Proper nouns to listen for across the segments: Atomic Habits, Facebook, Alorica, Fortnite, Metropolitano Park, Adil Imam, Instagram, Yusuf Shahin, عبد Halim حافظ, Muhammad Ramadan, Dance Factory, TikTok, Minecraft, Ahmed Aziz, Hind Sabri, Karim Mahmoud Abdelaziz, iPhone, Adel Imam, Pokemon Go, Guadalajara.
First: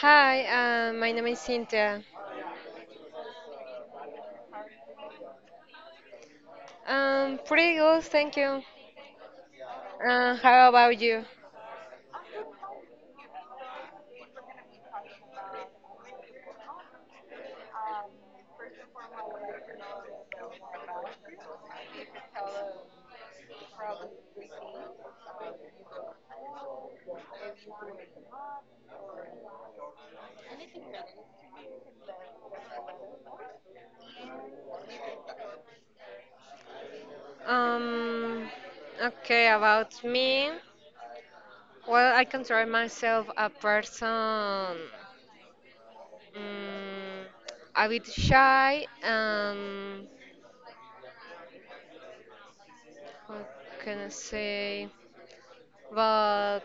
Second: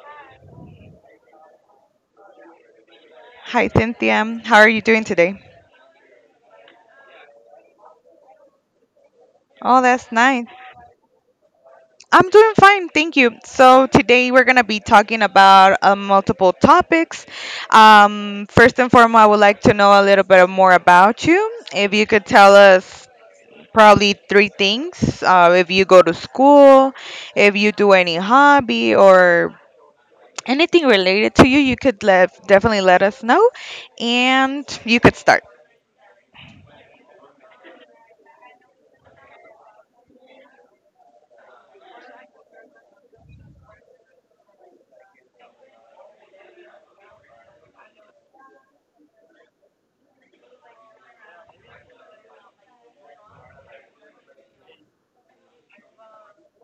Hi, my name is Cynthia. Hi, Cynthia. How are you doing today? Pretty good, thank you. Oh, that's nice. How about you? I'm doing fine, thank you. So today we're gonna be talking about multiple topics. First and foremost, I would like to know a little bit more about you. If you could tell us probably three things. If you go to school, if you do any hobby or anything related to you, you could definitely let us know and you could start. Um, okay, about me. Well, I consider myself a person um, a bit shy. What can I say? But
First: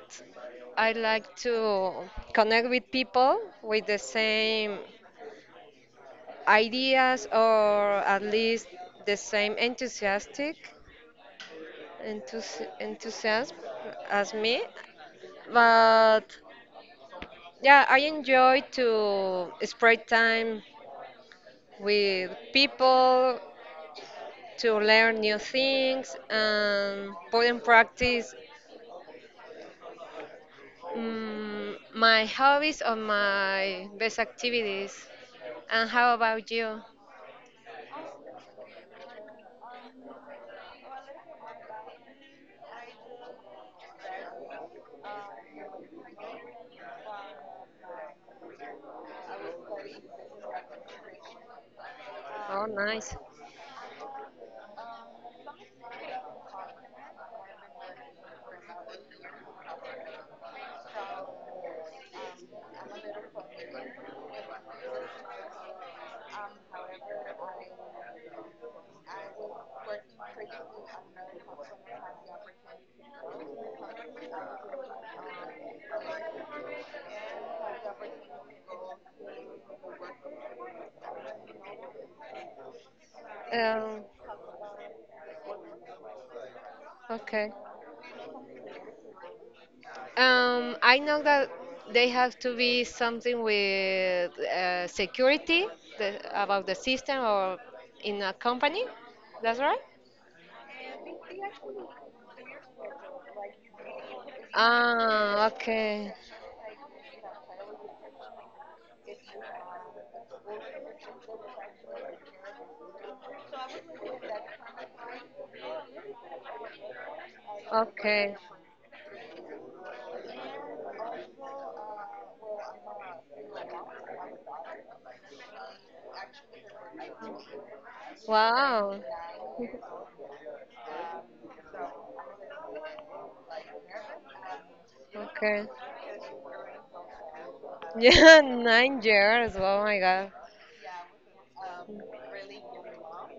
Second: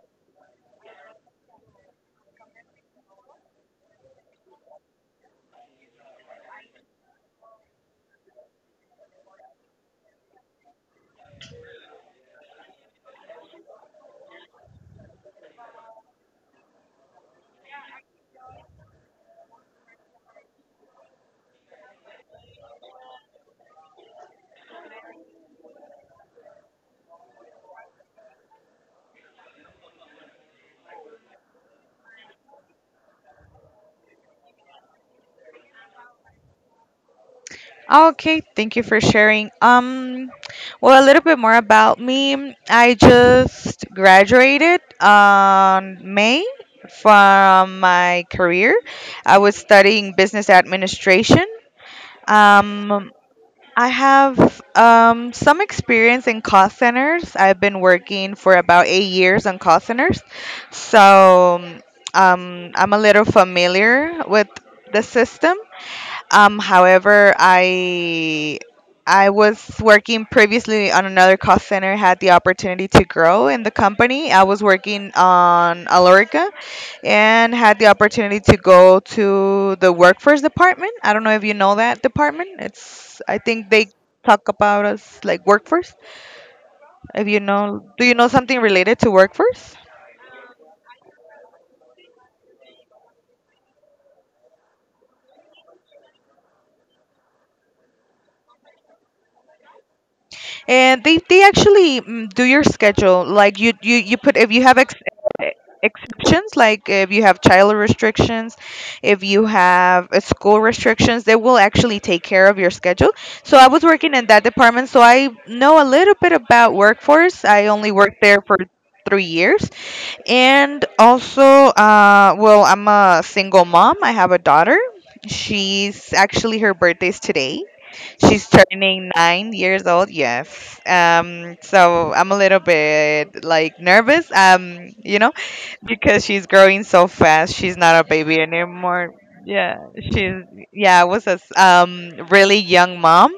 I like to connect with people with the same ideas, or at least the same enthusiasm as me. But yeah, I enjoy to spend time with people, to learn new things and put in practice my hobbies or my best activities. And how about you? Okay, thank you for sharing. Well, a little bit more about me. I just graduated on May from my career. I was studying business administration. Oh, Um, nice. I have some experience in call centers. I've been working for about 8 years on call centers, so I'm a little familiar with the system. However, I was working previously on another call center, had the opportunity to grow in the company. I was working on Alorica and had the opportunity to go to the workforce department. I don't know if you know that department. It's I think they um, talk about us like workforce. If you Okay. know, do you know something related to workforce? I know that they have to be something with security, about the system or in a company. That's right? And they actually do your schedule. Like you put if you have Ah, eh, okay. exceptions, like if you have child restrictions, if you have school restrictions, they will actually take care of your schedule. So I was working in that department, so I know a little bit about workforce. I only worked Okay. there for 3 years, and also, well, I'm a single mom. I have a daughter. She's actually her birthday's today. She's Wow. turning 9 years old. Yes. So I'm a little bit like nervous. You know, Okay. because she's growing so fast. She's not a Yeah, baby nine anymore. years. Yeah. Oh my God. She's yeah. I was a really young mom.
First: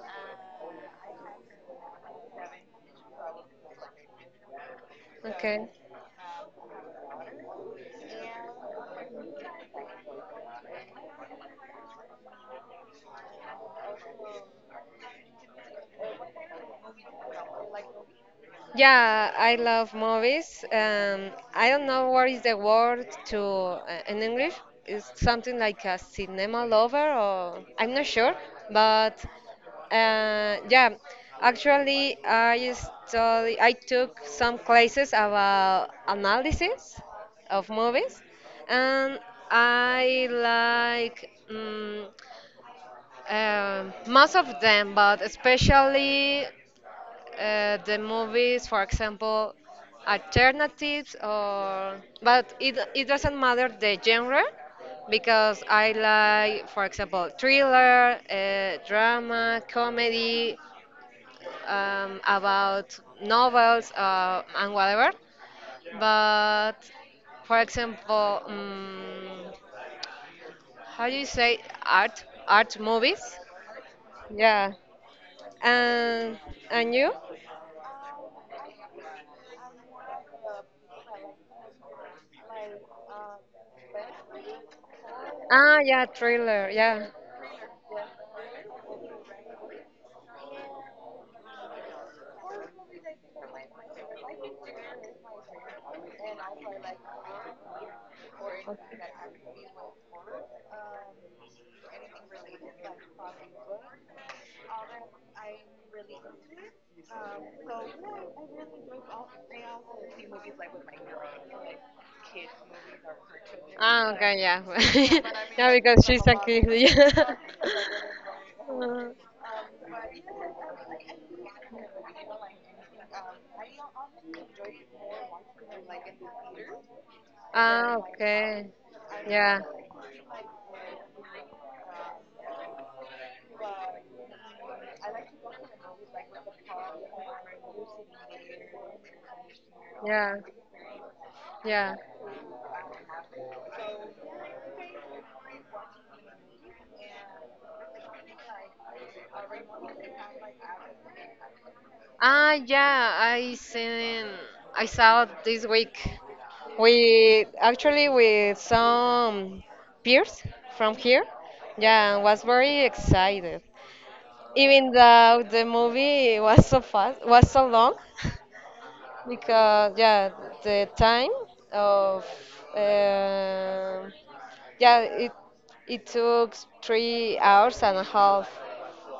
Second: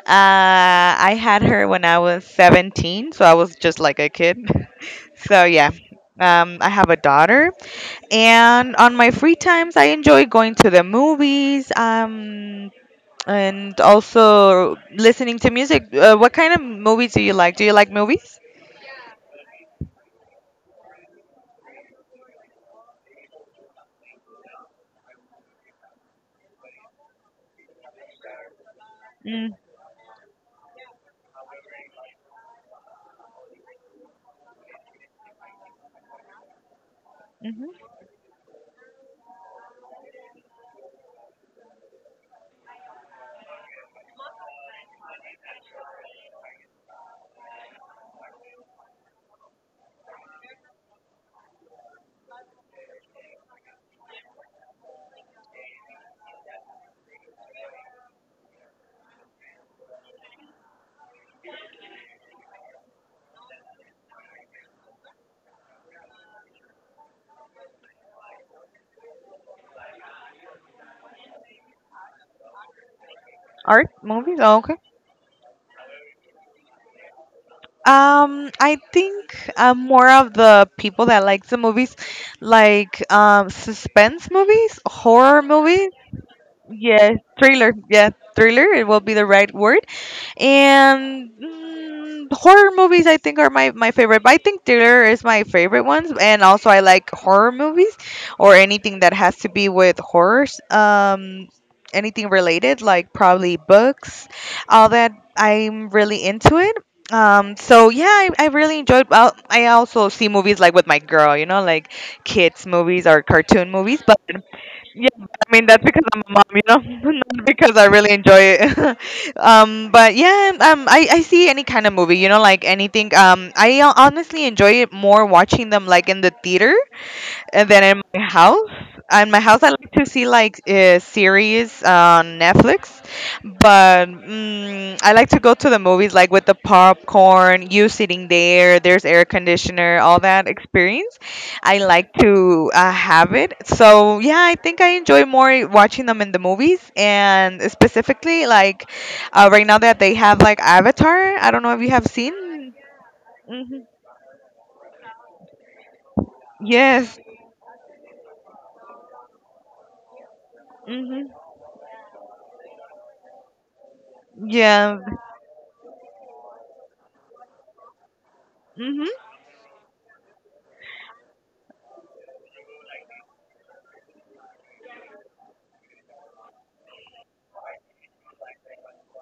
I had her when I was 17, so I was just like a kid. So Okay. yeah. I have a daughter, and on my free times, I enjoy going to the movies. And also listening to music. What kind of movies do you like? Do you like movies? Yeah, I love movies. I don't know what is the word to in English. It's something like a cinema lover, or I'm not sure. But Mm-hmm. Yeah, actually, I study. I took some classes about analysis of movies, and I like. Most of them, but especially the movies, for example, alternatives, or but it doesn't matter the genre because I like, for example, thriller, drama, comedy, about novels and whatever. But for example, how do you say art movies? Art movies? Oh, Yeah, okay. and and you? I think I'm more of the people that like the movies, like suspense movies, horror Ah, movies. yeah, thriller. Yeah. Yes, thriller. Yeah, thriller. It will be the right word. And horror movies, I think, are my favorite. But I think thriller is my favorite ones. And also, I like horror movies or anything that has to be with horrors. Anything related, like probably books, all that. I'm really into it. So yeah, I really enjoyed. Well, I also see movies like with my girl, like kids movies or cartoon movies. Ah, But okay, yeah. yeah, but I mean Yeah, that's because because I'm she's a a mom, you kid. know, Not because I really enjoy it. Yeah. But yeah, I see any kind of movie, like anything. I honestly enjoy it more watching them like in the theater and then Ah, okay. In my Yeah, house, I like to see like series on Netflix, but I like to go to the movies like with the popcorn, you sitting there, there's air conditioner, all yeah, that experience. I yeah. like to have it. So yeah, I think I enjoy more watching them in the movies, and specifically like right now that they have like Avatar. I don't know if you have seen. Ah, yeah. I hmm seen. I saw it this week. Yes. We actually with some peers from here. hmm Yeah, was very excited. Even Yeah. though the movie was so fast, was so long, Mm-hmm. because yeah, the time of uh, yeah, it took 3 hours and a half.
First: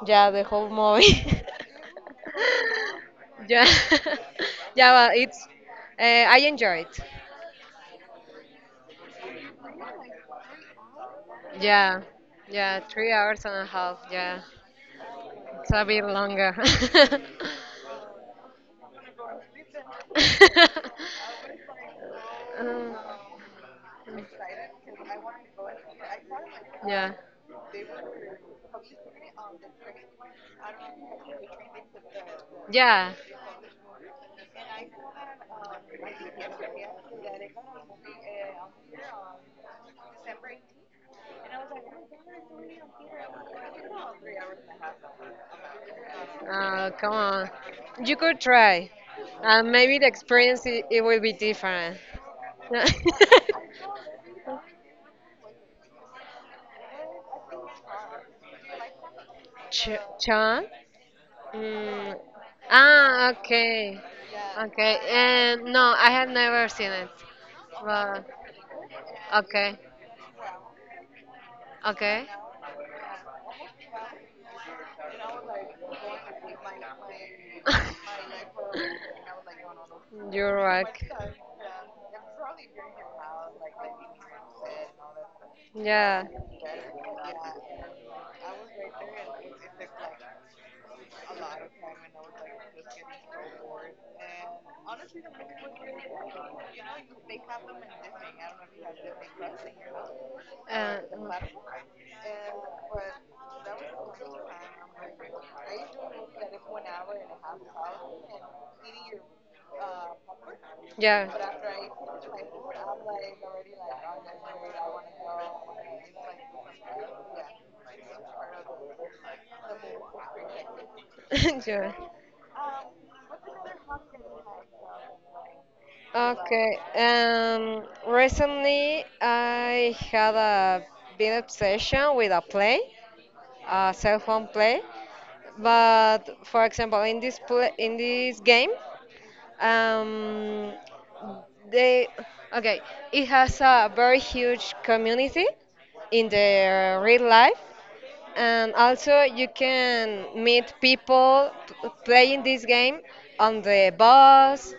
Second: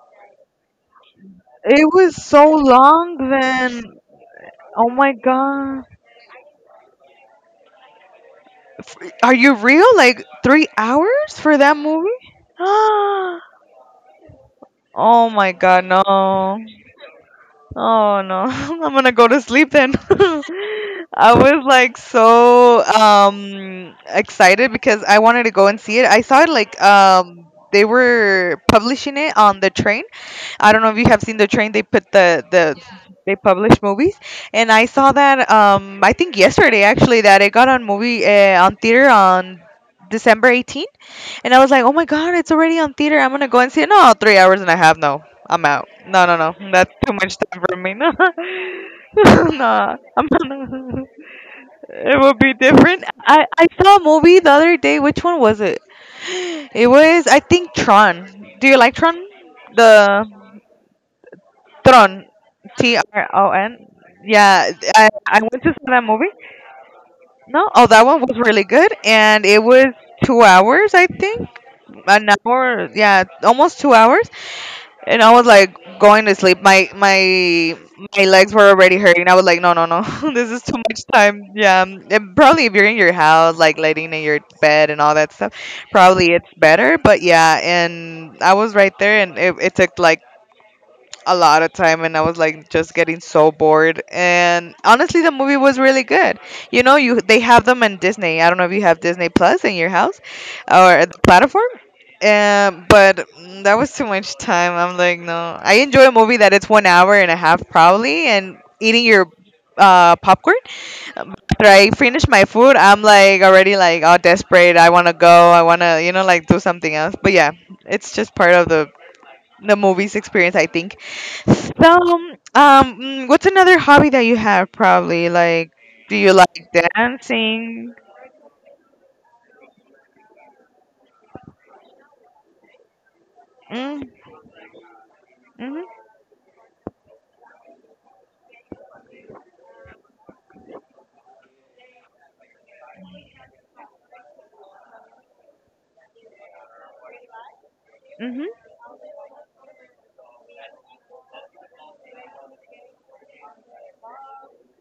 Yeah, the whole movie. It was so long yeah, then. Oh yeah, well, my it's god. uh, I enjoyed. Are you real? Like 3 hours for that Yeah, movie? yeah, three Oh hours and a half. Yeah, my it's a god, bit longer. no. Oh no. I'm gonna go to sleep then. I was like so excited because I wanted to go and see it. I saw it like Yeah. They were publishing it on the train. I don't know if you have seen the train. They put the Yeah. they publish movies, and I saw that. I think yesterday actually that it got on movie on theater on December 18th, and I was like, oh my god, it's already on theater. I'm gonna go and see it. No, 3 hours and a half. No, I'm out. No, no, no, Oh, that's come too much on. time for me. You could try. No, Maybe no, the I'm experience, it not. will be different. It will be No. different. I saw a movie the other day. Which one was it? It was I think Tron. Do you like Tron? Ch- The Chon? Mm. Tron, T R Ah, O N. okay. Yeah, Okay. I went And to see no, that I have movie. never seen it. No, oh, that one But was really good, and it okay. was 2 hours, I think, Okay. an hour, yeah, almost 2 hours, and I was like going to sleep. My legs were already hurting. I was like, no, no, no, this You're is too much time. Yeah, and probably if you're in your house, like laying in right. your bed and all that stuff, Yeah. probably it's better. But yeah, and I was right there, and it took like a lot of time and I was like just getting so bored and honestly the movie was really good. You know, you they have them on Disney. I don't know if you have Disney Plus in your house Uh, or the platform. But that was too much time. I'm like, no. I enjoy a movie that it's 1 hour and a half probably and eating your popcorn. yeah. After I finish my food, I'm like already like all desperate. I want to go. I want to, you know, like do something else. But yeah, it's just part of the movies experience I think. So yeah. What's another hobby that you have probably like do you like Okay. Dancing? Recently, I had a big obsession with a play, a Mm, cell phone play. mm-hmm, But for example, in this play, in this game, Um, they okay. It has a very huge community in the real life, mm-hmm, and also, you can meet people playing this game on the bus,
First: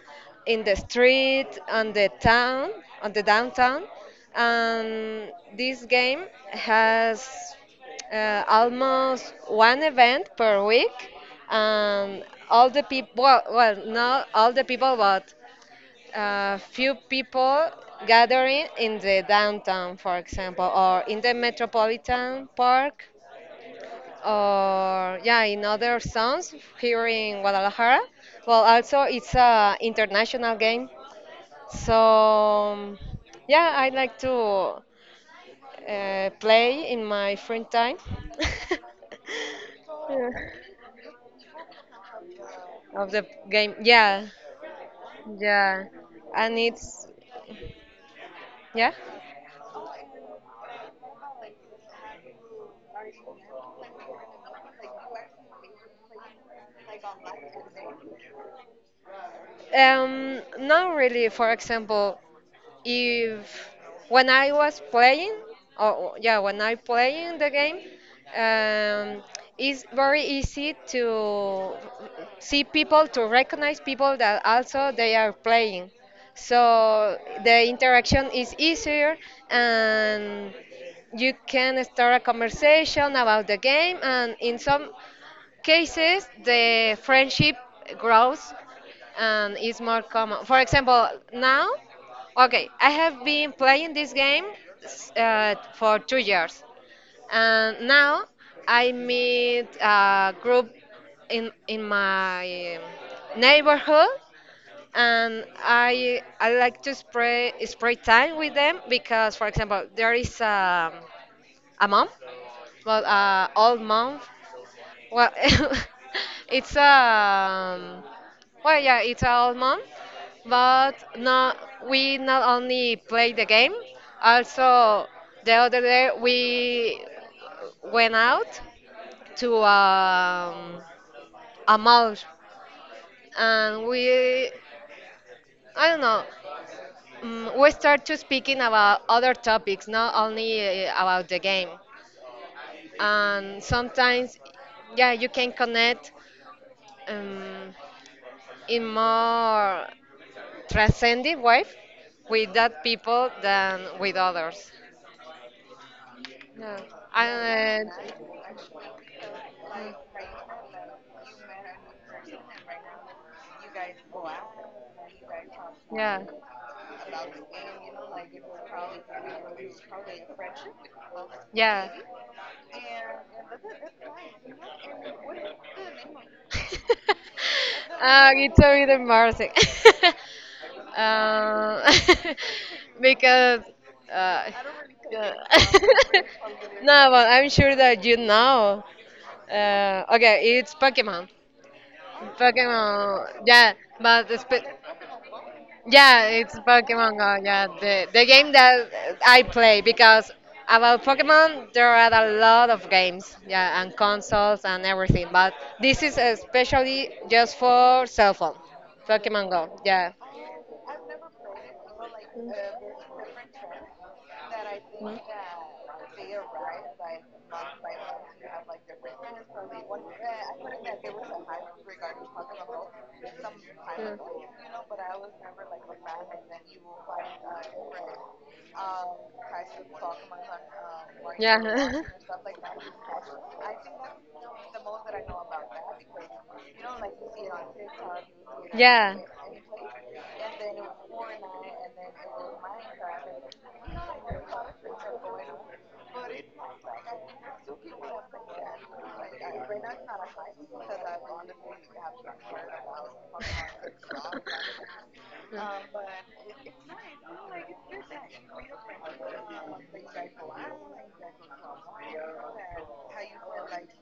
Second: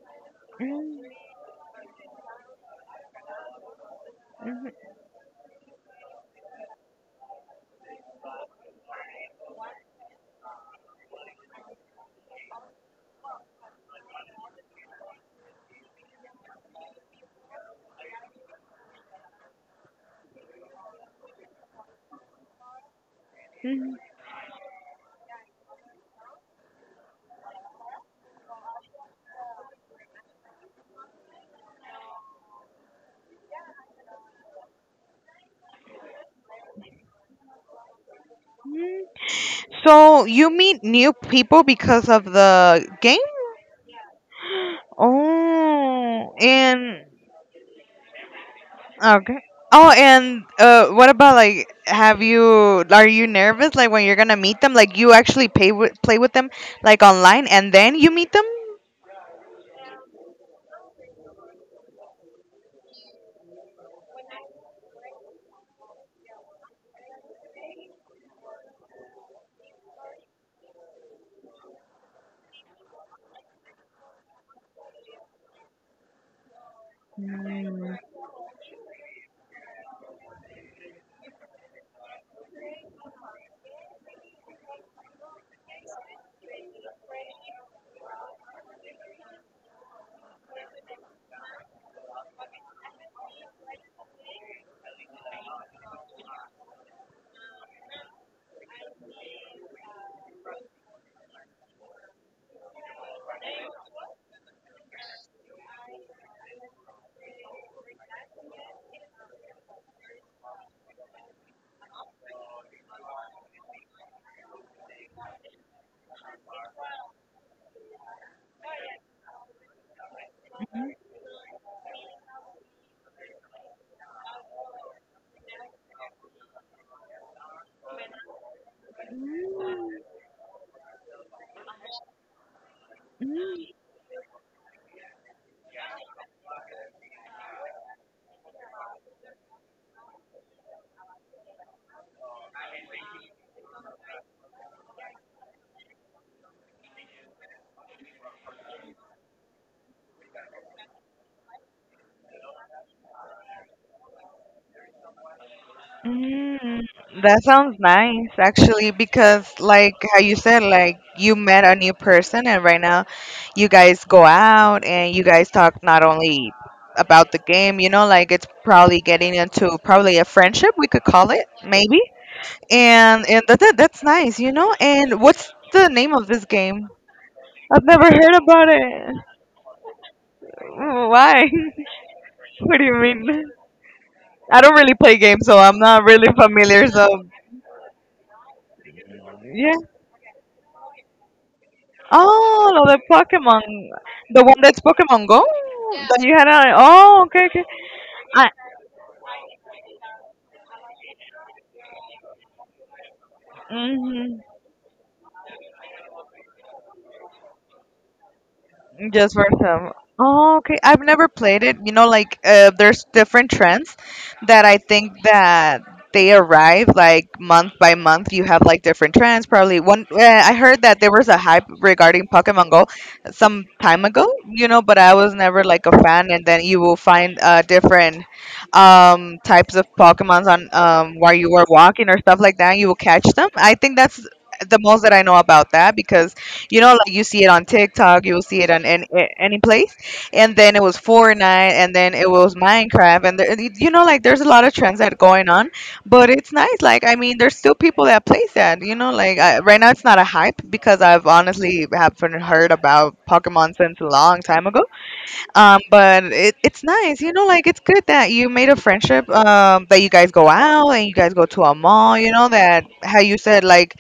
in the street, on the town, on the downtown. mm-hmm, And this game has almost one event per week, and all the people, well, not all the people, but a few people gathering in the downtown, for example, or in the metropolitan park, or yeah, in other zones here in Guadalajara. Well, also it's a international game, so um, yeah, I like to play in my free time. mm-hmm. So Yeah. you meet new people because of the Of game? the game. Yeah, yeah, Oh, and and it's yeah. okay. Oh, and what about like? Have you Are you nervous like when you're gonna meet them? Like you actually play with them like online and then you meet Not really. For example, if when I was playing, or yeah, when I playing the game, um, it's very easy to see people, to recognize people that also they are playing. So the them? interaction is easier, and you can start a conversation about the game, and in some cases the friendship grows and is more common. For example, now, okay, I have been playing this game for 2 years, and now I meet a group in my neighborhood, and I like to spray spend time with them because, for example, there is a mom, well, old mom, well, it's well, yeah, it's our mom, but not, we not only play the game, also the other day we went out to a mall, and we, I don't know, we start to speaking about other topics, not only about the game, and sometimes yeah you can connect um, in more transcending wife with that people than with others. Yeah. Mm, that sounds And nice actually because like how you mm, said like you met a new person and right now you guys go out and you guys talk not yeah, only about the game, you know, like it's probably getting into probably a friendship we could call it yeah. maybe. And that's nice, you know. And what's the name of this game? I've never Ah, heard it's a about bit it. embarrassing. Mm, why? uh, What do you mean? because uh, I don't really play yeah. games, so I'm not really familiar. no, So but I'm sure that you know. yeah. Okay, it's Pokemon. Oh, lo de Pokemon, Pokemon. yeah, but The one that's Pokemon Go. Yeah. That yeah, you had it's a. Pokemon Oh, Go, okay, okay. yeah, the I. game that I play because about Pokemon there are a lot of games, yeah, and Mhm. consoles and everything, but this is especially just for cell phone, Just for Pokemon Go, some. yeah. Oh, okay. I've never played it. You know, like there's different trends that I think that they arrive like month by month. You have like different trends. Probably one. I heard that there was a hype regarding Pokemon Go some time ago. You know, but I was never like a fan. And then you will find different types of Mm. Pokemons on while you were Yeah. walking or stuff like that. You will catch them. I think that's the most that I know about that because you know, like you see it on TikTok, you'll see it on yeah. any place. And then it was Fortnite, and then it was Minecraft, and there, you know, like there's a lot of trends that going on. But it's nice. Like I mean, there's still people that plays that. You know, right now it's not a hype because I've honestly haven't heard about Pokemon since a long time ago. But it's nice, you know, like it's good that you made a friendship, that you guys go out and you guys go to a mall, you know, that how you said, like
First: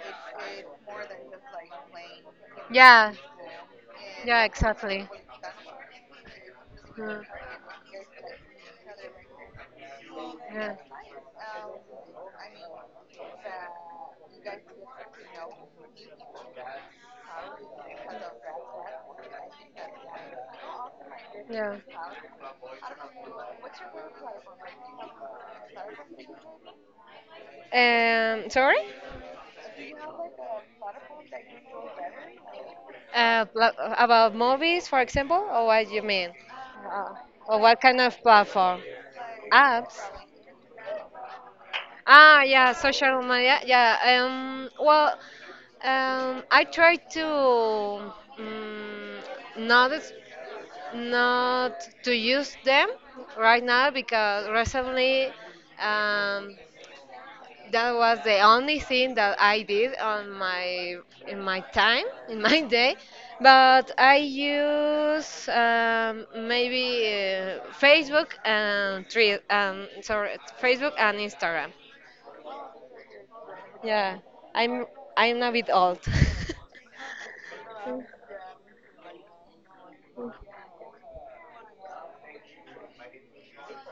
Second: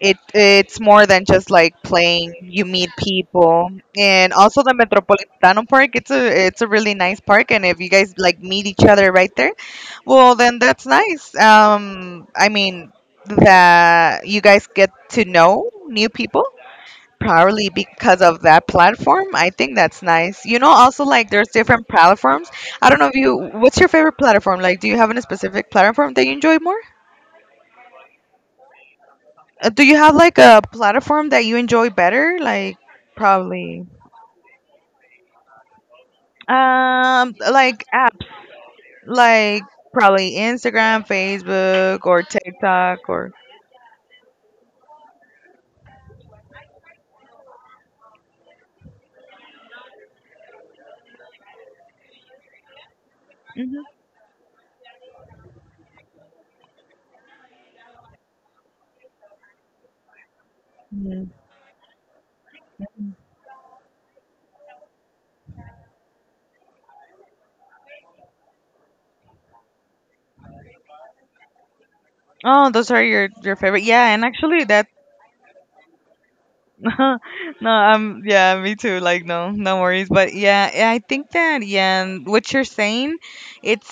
it's more than just like playing. You meet Yeah. people, and Yeah, also the exactly. Metropolitano Park. It's a really nice Mm, park, and if you guys like meet each other right there, well then that's nice. I mean that you guys get to yeah. know new people probably because of that platform. I think that's nice. You know, also like there's Yeah. different platforms. I don't know if you. What's your favorite platform? Like, do you have a specific platform that you enjoy more? Sorry? Do you have like a platform that you enjoy better? Like Uh, pla- probably about movies, for example, or what you mean? Or what like kind app of platform? like Apps? probably Instagram, Facebook or Ah, yeah, TikTok social or media. Yeah. Well, I try to not not to use them right Mhm. now because recently um, that was the only thing that I did on my Mhm. in my time, in my day, but I use maybe Facebook and three sorry, Facebook and Instagram. Oh, those are your favorite. Yeah, Yeah, and actually I'm that's I'm a bit old. no, yeah, me too. Like, no, no worries. But yeah, I think that and what you're saying, it's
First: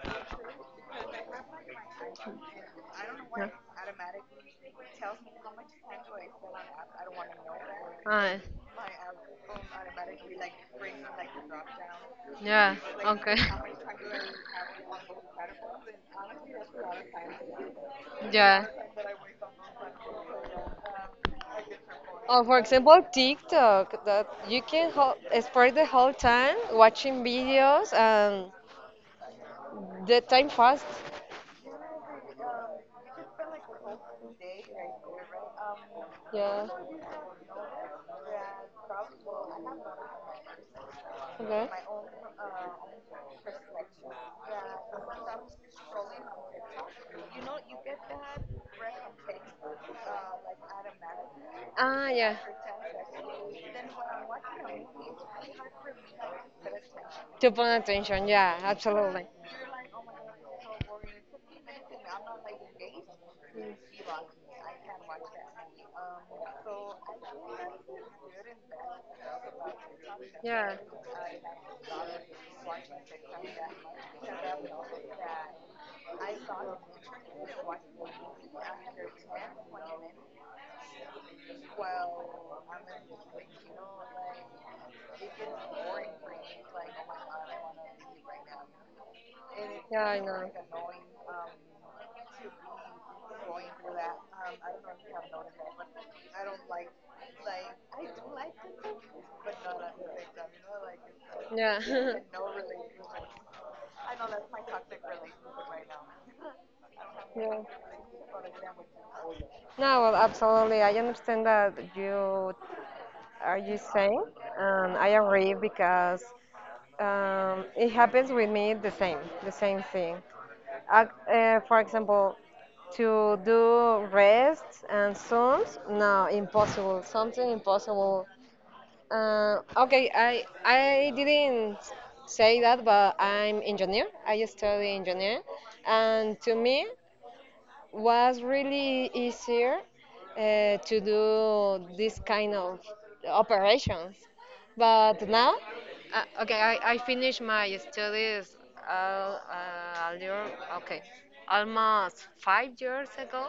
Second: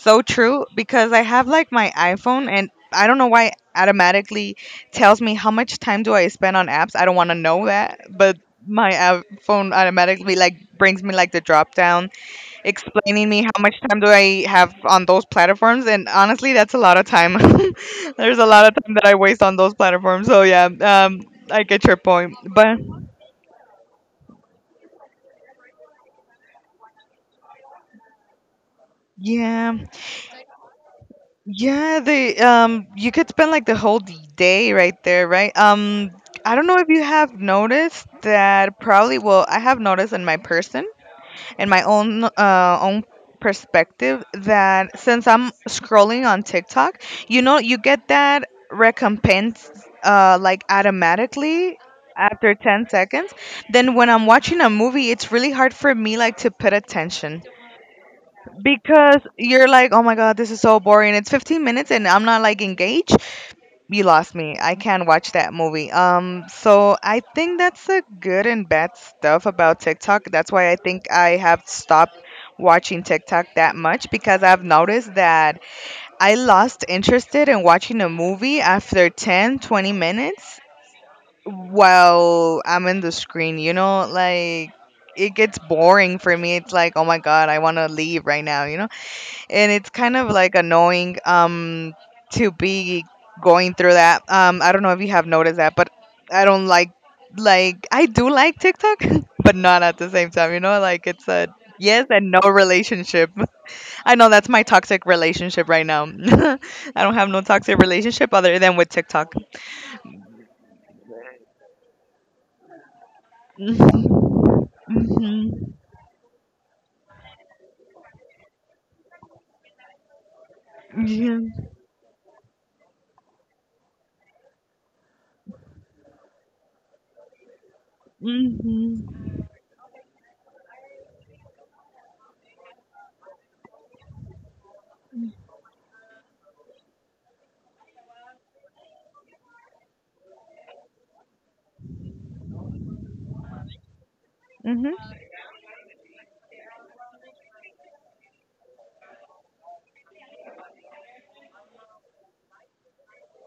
so true because I have like my iPhone, and I don't know why yeah. it automatically tells me how much time do I spend on apps. I don't want to know that, but Ah, my iPhone automatically like brings me like the drop down yeah. explaining Okay. me how much time do I have on those platforms, and honestly, that's a lot of time. There's a lot Yeah. of time that I waste on those platforms. So yeah, I get your point, For but example, TikTok, that you can spend the whole time watching videos, and yeah, the time fast. yeah, the you could spend like the whole day right there, right? I don't Yeah. know if you have noticed that probably. Well, I have noticed in my person in Okay. my own own perspective that since I'm scrolling on TikTok, you know, you get that recompense like automatically Ah, yeah. after 10 seconds. Then when I'm watching a movie, it's really hard for me like to put attention To pay attention. Yeah, because absolutely. Mm. you're like, oh my god, this is so boring. It's 15 minutes and I'm not like engaged. You lost me. I can't watch that movie. So I think that's the good and bad stuff about TikTok. That's why Yeah. I think I have stopped watching TikTok that much because I've noticed that I lost interested in watching a movie after 10, 20 minutes while I'm in the screen, you know, like it gets boring for me. It's like, oh my God, I want to leave right now, you know? And it's Yeah, kind I of know. like annoying to be going through that. I don't know if you have noticed that, but I don't like, I do like TikTok but not at the same time, you know, like it's a yes Yeah. and no relationship. I know that's my toxic relationship right now. I don't have no yeah. toxic relationship other than with TikTok. No, well, absolutely. I understand that you are you saying, and I agree Mhm. because it happens with me the same, thing. I, Mhm. for example, to do rests and sums, no, impossible, something impossible. Yeah. Mhm. Okay, I didn't say that, but I'm engineer. I study engineer, and to me was really easier to do this kind of operations. Mhm. But now, okay, I finished my studies uh, uh, a year, okay, almost 5 years ago,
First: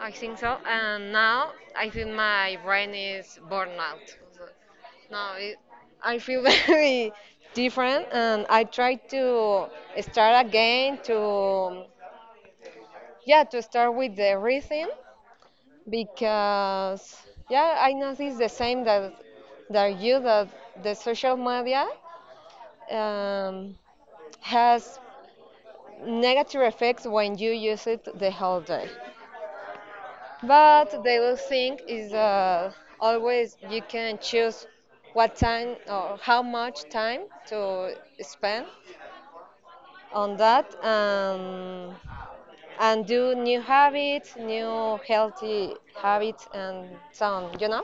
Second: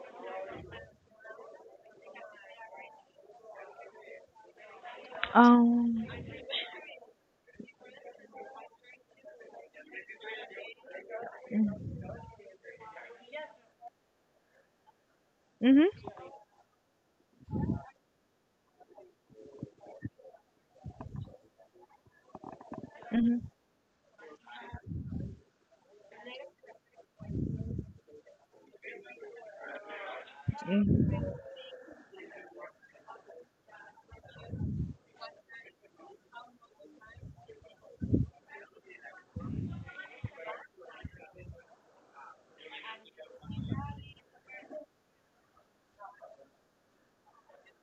I think so. And now I feel my brain is burnout. So, no, Um. I feel very different, and I try to start again to yeah to start with the rhythm Mhm. because yeah I noticed the same, that you that the social media um, has negative effects when you use it the whole day. But the Mhm. good thing is, always you can choose what time or how much time to spend on that, and do new habits, new healthy habits, and so on.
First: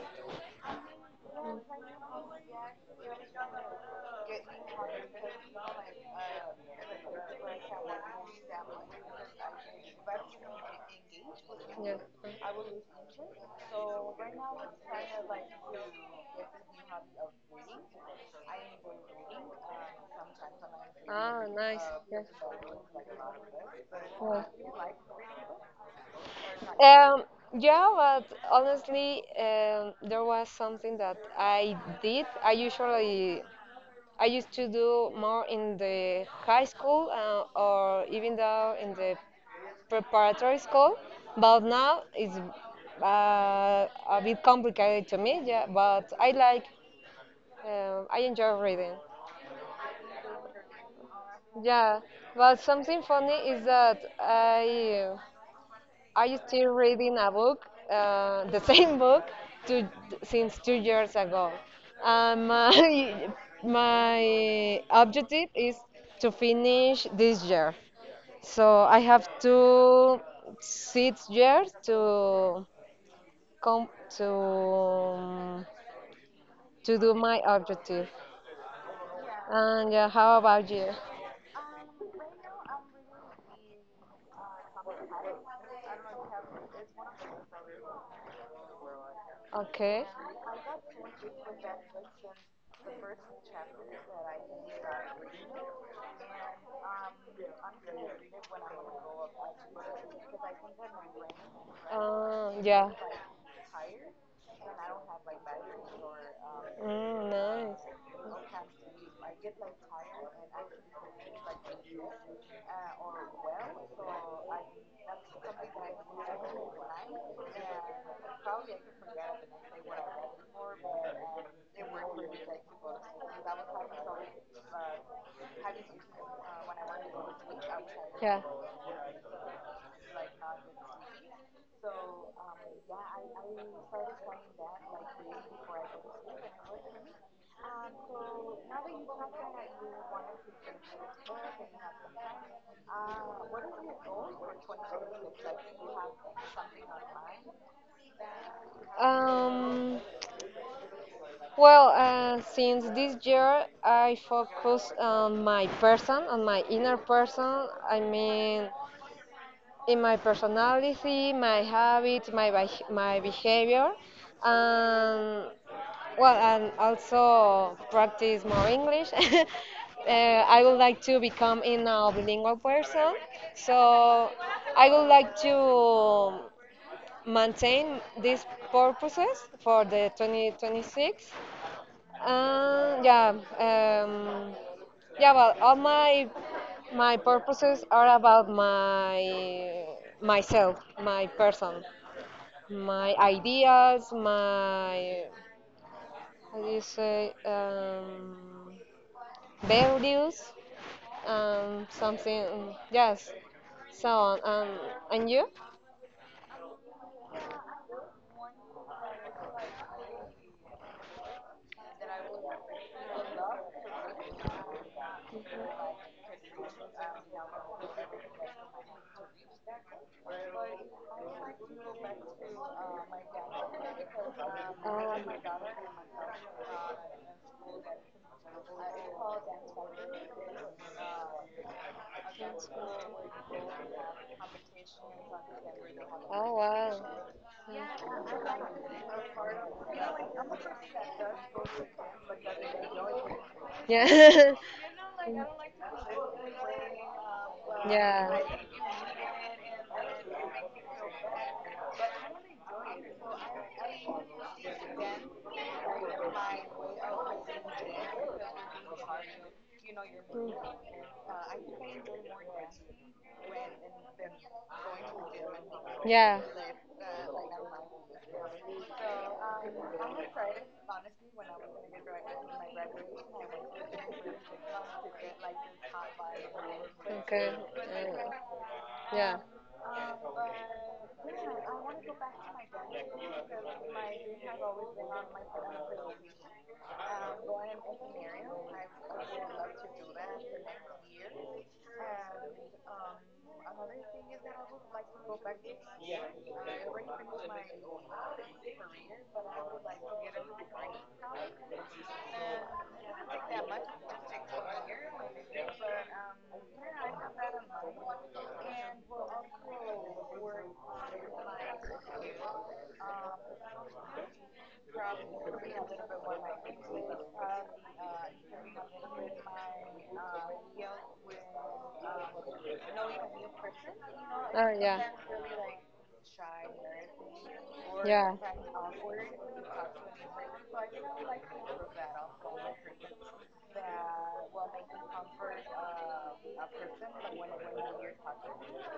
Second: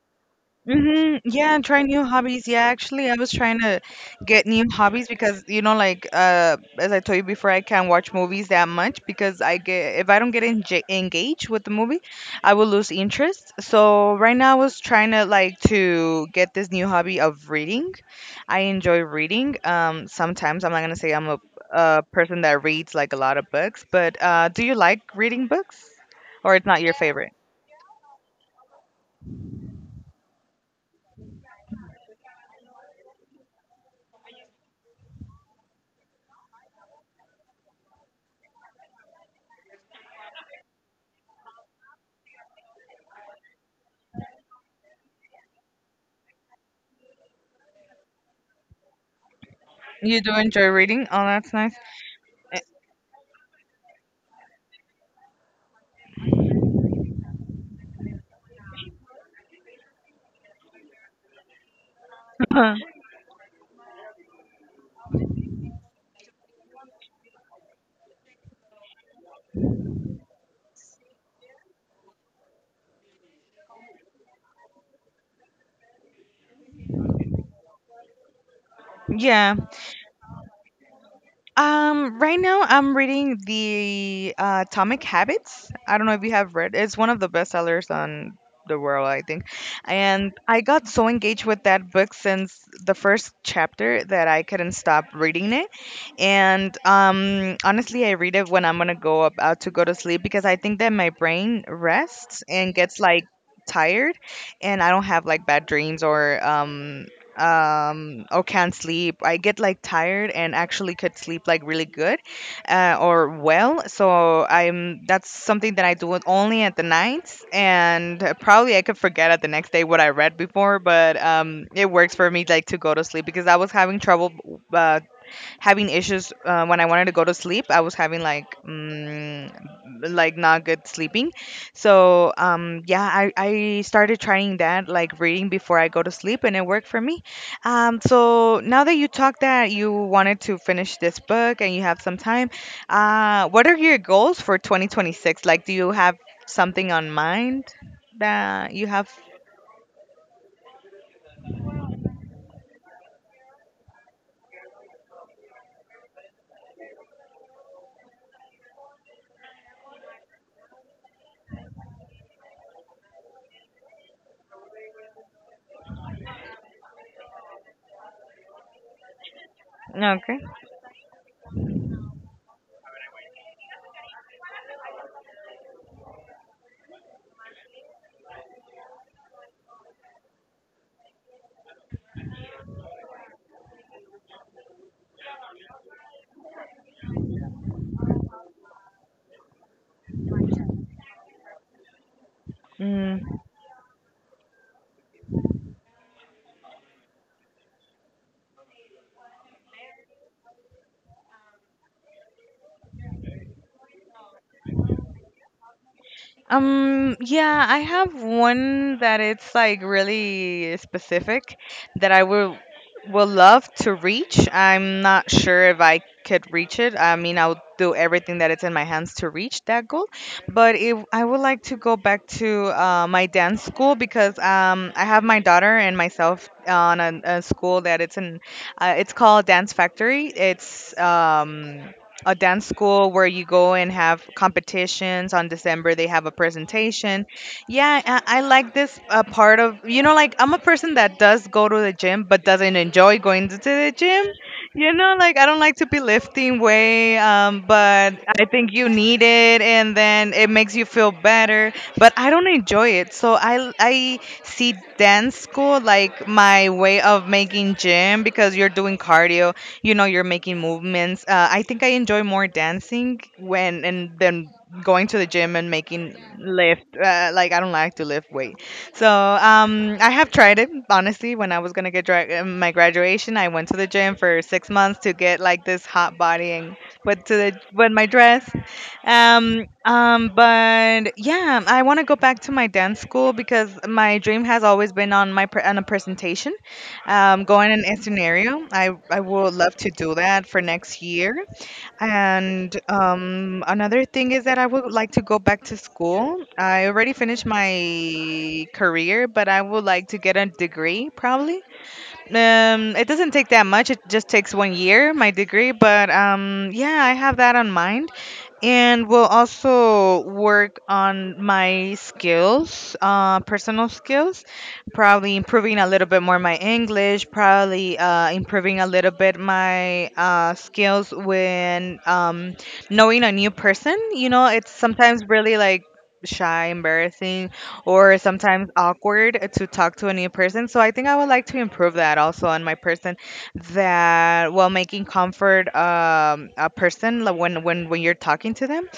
Mm-hmm. Yeah, try new hobbies. Yeah, actually, I was trying to get new hobbies because you know, like as I told you before, I can't watch movies that much because I get. If I don't get enj engaged with the Yeah. movie, I will lose interest. So right now, I was trying to like to get this new hobby of reading. I enjoy reading. Sometimes I'm not gonna say I'm Ah, nice. a Yes. person that reads like a lot of books, but Yes. Do you like reading books, or it's not your Um, favorite? yeah, but honestly, there was something that I did. I used to do more in the high school, or even though in the preparatory school, but now it's a bit complicated to me. Yeah, but I enjoy reading. You do enjoy reading? Oh, that's nice. Yeah, but something funny is that I used to reading a book, the same book, two, since 2 years ago. And my my objective is to finish this year. So I have to 6 years to come to um, to do my objective. Yeah. And yeah, how about you? Right now, I'm reading the Atomic Habits. I don't know if you have read. It's one of the bestsellers on the world, I think. Okay. And I got so engaged with that book since the first chapter that I couldn't stop reading it. And honestly, I read it when I'm gonna go about to go to sleep because I think that my brain rests and Yeah. gets like tired, and I don't have like bad dreams or um Mm, um or can't sleep. I get like tired and actually could sleep like really good, or well so I'm that's something that I do it only at the nights, and probably I could forget at the next nice. day what I read before, but it works for me like to go to sleep because I was having trouble uh, having issues when I wanted to go to sleep. I was having Yeah. like not good sleeping. So yeah, I started trying that like reading before I go to sleep, and it worked for me. So now that you talked that you wanted to finish this book and you have some time, what are your goals for 2026? Like, do you have something on mind that you have? Um, well, since this year I focus on my person, on my inner person. I mean, in my personality, my habits, my my behavior, and well, and also practice more English. Okay. I would like to become in a bilingual person, so I would like to maintain these purposes for the 2026. Yeah, um, yeah. Well, all my purposes are about my myself, my person, my ideas, my how do you say values something yes so on and you. Yeah, I have one that it's like really specific that I will love to reach. I'm not sure if I could reach it. I mean, I'll do everything that it's in my hands to reach that goal, but I would like to go back to my dance school because I have my daughter and myself on a school that it's in. It's called Dance Factory. It's a dance school where Oh, you go and have competitions on december. They have a oh wow. presentation. Yeah, I like this part of, you know, like I'm a person that does go to the gym but doesn't enjoy going to the gym, Yeah. you know, like I don't like to be lifting weight, but yeah. I think you need it and then it makes you feel better, but I don't enjoy it. So I see dance school like my way of making gym because you're doing cardio, you know, you're Mm. making movements. I think I enjoy more dancing when and then going to the gym and making Yeah. lift, like I don't like to lift weight. So I have tried it honestly. When I was going to get my graduation, I went to the gym for 6 months to get like this hot body and put to Okay. the with my Mm. dress. Yeah. But yeah, I want to go back to my dance school because my dream has always been on my on a presentation, going in a scenario. I would love to do that for next year. And another thing is that I would like to go back to school. I already finished my career, but I would like to get a degree probably. It doesn't take that much. It just takes one year, my degree. But yeah, I have that on mind, and will also work on my skills, personal skills. Probably improving a little bit more my English. Probably improving a little bit my skills when knowing a new person. You know, it's Oh, yeah. sometimes really like shy, embarrassing, or Yeah. sometimes awkward to talk to a new person. So I think I would like to improve that also on my person, that while making comfort a person like, when you're talking to them.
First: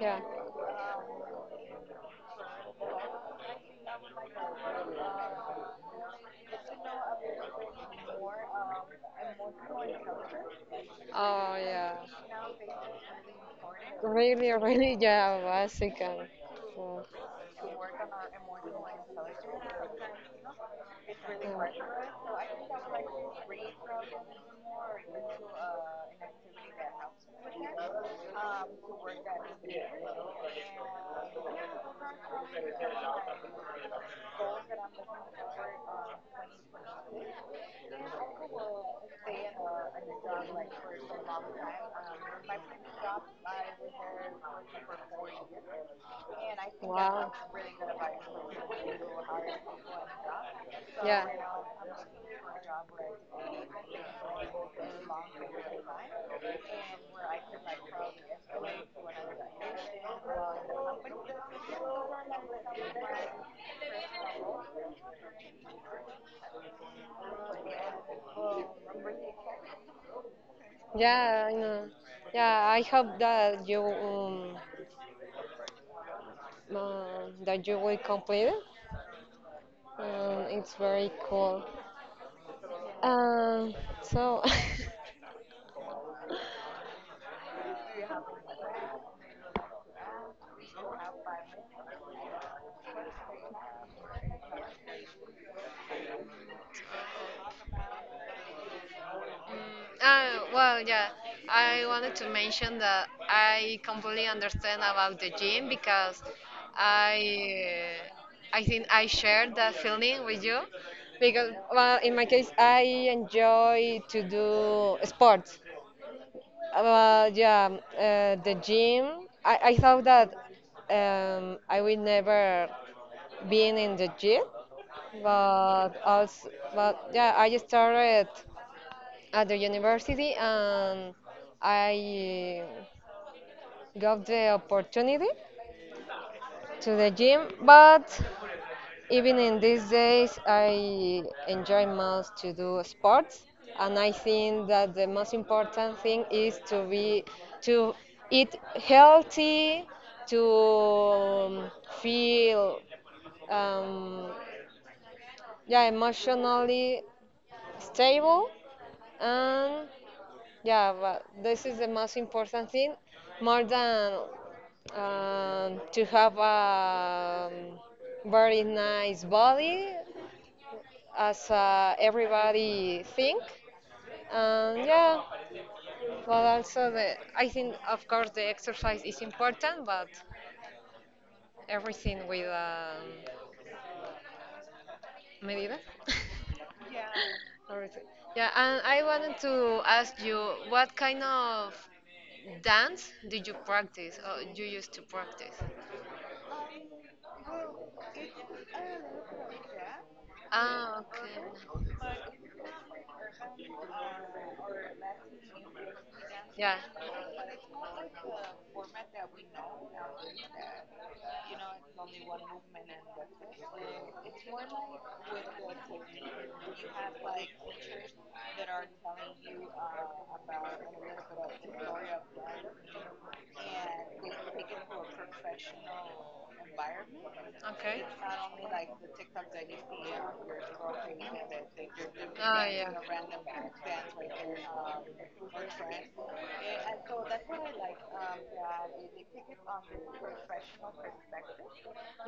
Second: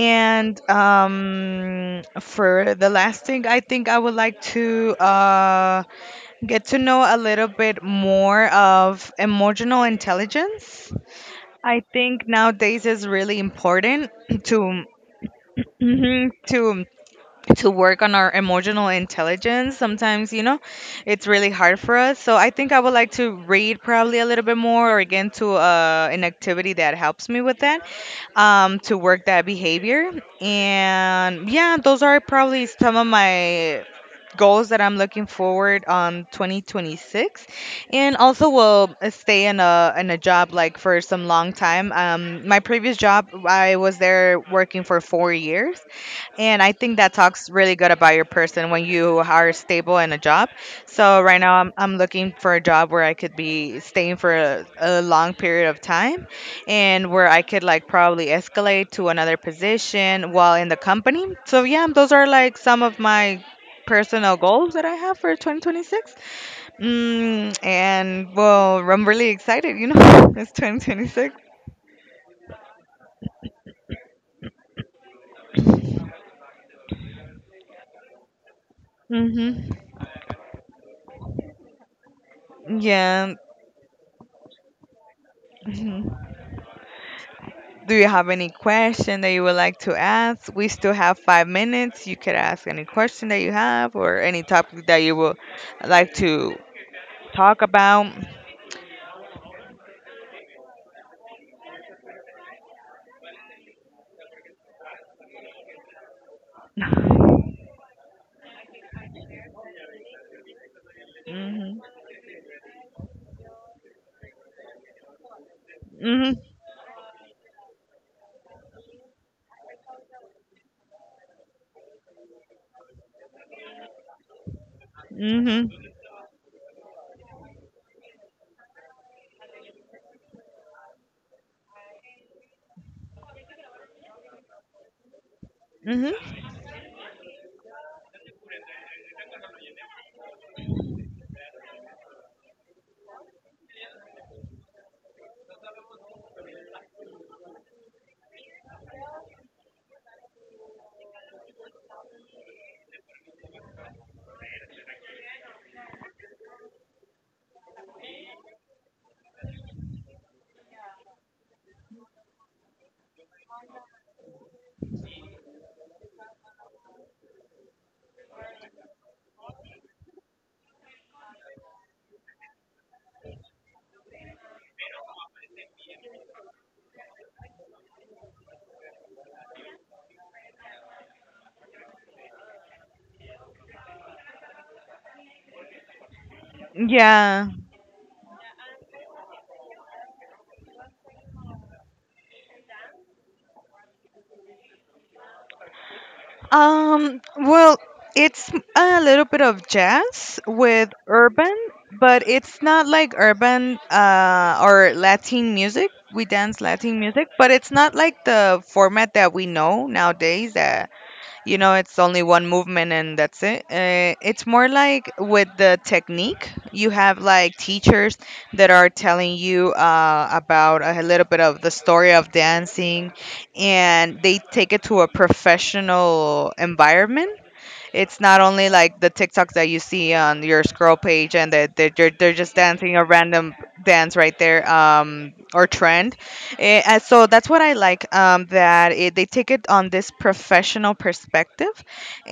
Yeah. For the last thing, I think I would like to get to know a little bit more of emotional intelligence. Oh, I yeah. think nowadays is really important Really, to really, yeah, Mexican mhm, to food. to work on our emotional intelligence. Sometimes, you know, it's really hard for us. So I think I would like to read probably a little bit more or again to an activity that helps me with that to work that behavior. And yeah, those are probably some of my goals that I'm looking forward on 2026, and also will stay in a job like for some long time. Um, my previous job I was there working for 4 years, and I think that Wow. talks really good about your person when you are stable in a job. So Yeah. right now I'm looking for a job where I could be staying for a long period of time and where I could like probably escalate to another position while in the company. So yeah, those are like some of my personal goals that I have for 2026. Mm, and well, I'm really excited, you know, it's 2026. Yeah, I know. Yeah, I hope uh, that you will complete it. Mm-hmm. It's very cool. Yeah. Um, so. Do you have any question that you would like to ask? We still have 5 minutes. You could ask any question that you have or any topic that you would like to talk about. Mm. Well, yeah, I wanted to mention that I completely understand about the gym because I, I think I share that feeling with you because, Mhm. well, in my case, I enjoy to do sports. Mhm. Yeah, the gym. I thought that I would never been in the gym, Mhm. but also, but yeah, I started at the university, and I got the opportunity Mhm. to the gym, but even in these days I enjoy most to do sports, and I think that the most important thing is to be, to eat healthy, to feel um, yeah emotionally stable and. Yeah, but this is the most important thing, more than to have a, very nice body, as everybody think. And yeah, but also the, I think of course the exercise is important, but everything with medida. Yeah. Everything. Yeah, and I wanted to ask you, what kind of dance did you practice or you used to practice? Well, it's a little bit of jazz with Ah, urban, okay. but it's not like urban or Latin music. We dance Yeah. Latin music, but it's not like the format that we know nowadays that, you know, it's only one movement and that's it. It's more like with the technique. You have like teachers that are telling you about a little bit of the story of dancing, and they take it to a professional environment. Okay. It's not only like the TikToks that you see on your scroll page and that they're just Ah, dancing a random dance right there, or trend. Eh, and so that's what I like that they take it on this professional perspective,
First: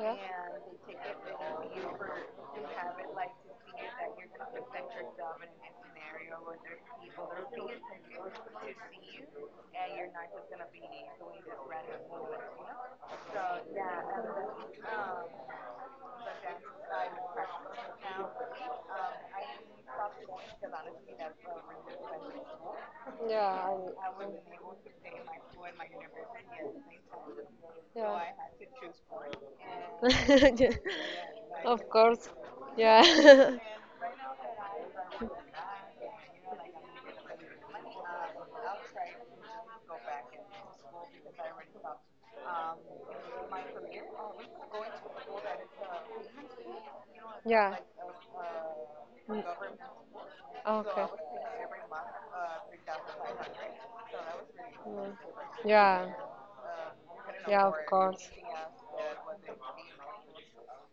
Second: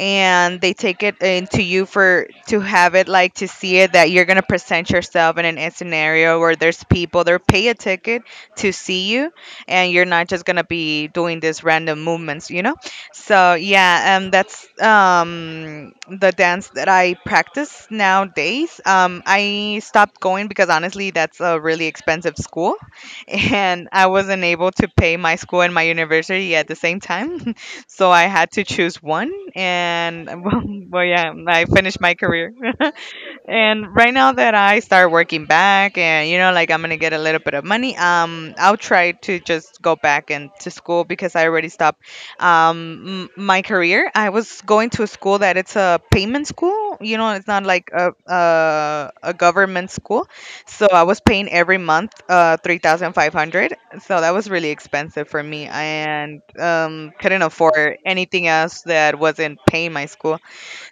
yeah. they Yeah. take it into you for to have it like to see it that you're going to present yourself in a scenario where there's people they're pay a ticket to see you, and you're not just going to be doing these random movements, you know? So yeah, that's the dance that I practice nowadays. I stopped going because honestly, that's a really expensive school, Yeah. and I wasn't able to pay my school and my university at the same time. So I had to choose one, and well, well yeah, I of finished my course. career. Yeah. And right now that I start working back and you know like I'm going to get a little bit of money, I'll try to just go back and to school because I already stopped my career. I was going to a school that it's a payment school, you know, it's not yeah. like a government school. So I Okay. was paying every month 3,500. So that was really Mm. expensive for me, Yeah. and couldn't Yeah, of afford course. anything else that wasn't paying my school.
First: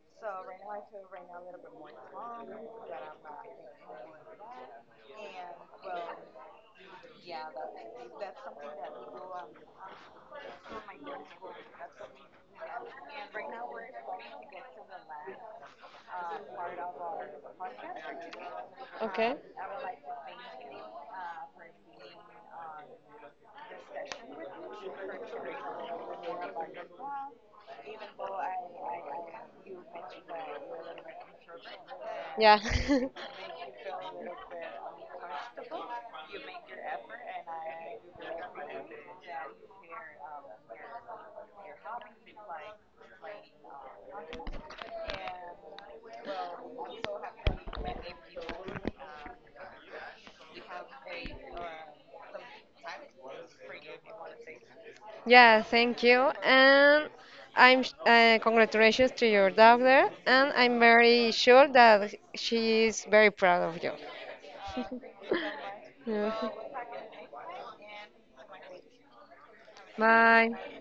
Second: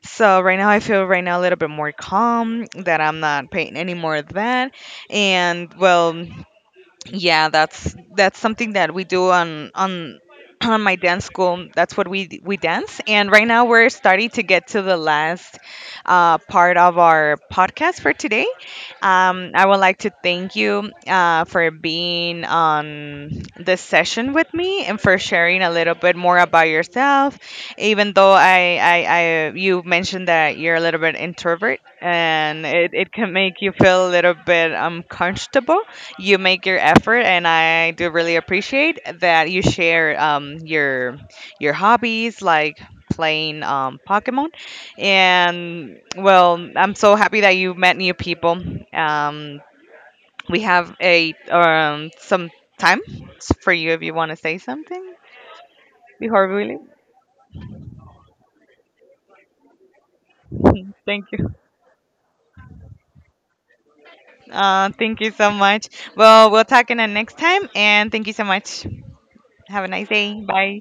So right now I feel right now a little bit more calm that I'm not paying any more of that. And well, yeah, that's something that we do on on my dance school. That's what we dance. And right now we're starting to get to the last part of our podcast for today, Okay. I would like to thank you for being on this session with me and for sharing a little bit more about yourself. Even though I you mentioned that you're a little bit introvert, Yeah. and it can make you feel a little bit uncomfortable, you make your effort, and I do really appreciate that you share your hobbies like playing Pokemon. And well, I'm so happy that you met new people. Um, we have a some time for you if you want to say something Yeah, thank you. before we And I'm congratulations to your daughter, and I'm leave. Thank very you. sure that she is very proud of you. Thank you so much. Well, we'll Mhm. talk in the next time, and thank you so much. Have a nice day. Bye. Bye.